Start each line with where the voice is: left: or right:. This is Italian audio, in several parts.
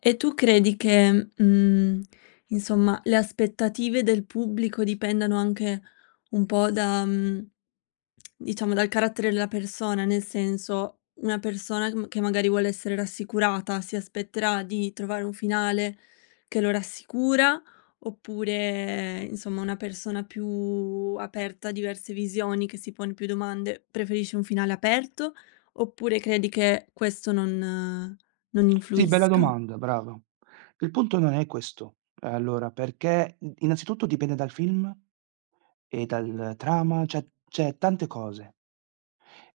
left: E tu credi che, mhmm, insomma, le aspettative del pubblico dipendano anche un po' da, uhm, diciamo, dal carattere della persona? Nel senso, una persona che ma che magari, vuole essere rassicurata si aspetterà di trovare un finale che lo rassicura oppure, insomma, una persona più aperta a diverse visioni, che si pone più domande, preferisce un finale aperto, oppure credi che questo non non
right: Sì, bella
left: influisca?
right: domanda, brava. Il punto non è questo, ehm allora, perché in innanzitutto dipende dal film e dalla trama, cioè- cioè tante cose.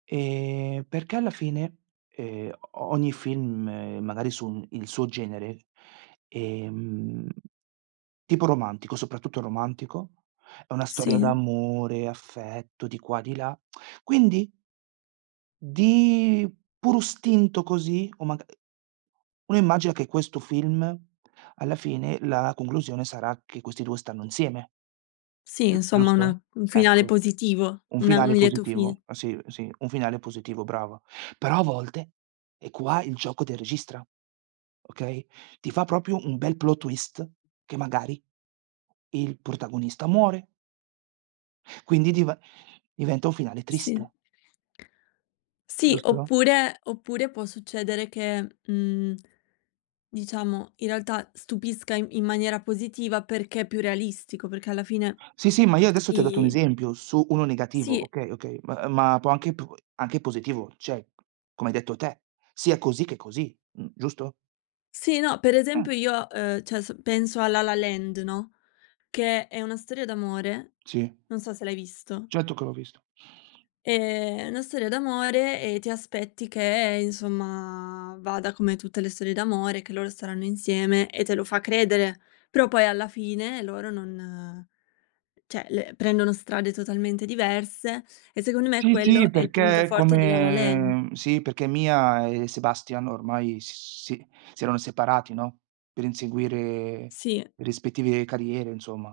right: Ehm, perché alla fine, ehm o ogni film, magari sul il suo genere, ehm tipo romantico, soprattutto romantico, è una storia
left: Sì.
right: d'amore, affetto, di qua e di là. Quindi di puro istinto, così, o maga ehm, uno immagina che questo film, alla fine, la conclusione sarà che questi 2 stanno insieme.
left: Sì,
right: Giu
left: insomma
right: giusto?
left: una un finale
right: Ecco.
left: positivo,
right: Un
left: una un
right: finale
left: lieto
right: positivo.
left: fine.
right: Sì, sì, un finale positivo, brava. Però, a volte, e qua il gioco del registra, okay, ti fa, proprio, un bel plot twist che, magari, il protagonista muore quindi div diventa un finale triste.
left: Sì. Sì,
right: Giusto?
left: oppure oppure può succedere che, mhmm, diciamo, in realtà stupisca in in maniera positiva, perché è più realistico, perché alla fine
right: Sì sì, ma io adesso ti ho dato un
left: i
right: esempio su uno negativo,
left: Sì.
right: okay, okay, ma ehm ma può anche p anche positivo, cioè, come hai detto te, sia così che così, mhmm, giusto?
left: Sì, no, per
right: Mh.
left: esempio, io, uhm, cioè s penso a La La Land, no, che è una storia d'amore,
right: Sì.
left: non so se l'hai visto
right: Certo che l'ho visto.
left: ehm, è una storia d'amore e ti aspetti che, insomma, vada come tutte le storie d'amore, che loro staranno insieme e te lo fa credere, però poi alla fine loro non, cioè le prendono strade totalmente diverse e secondo me
right: Sì, sì,
left: quello è il
right: perché
left: punto
right: è
left: forte di La La Land.
right: come sì, perché Mia e Sebastian ormai, s si si erano separati, no, per inseguire
left: Sì.
right: le rispettive carriere, insomma.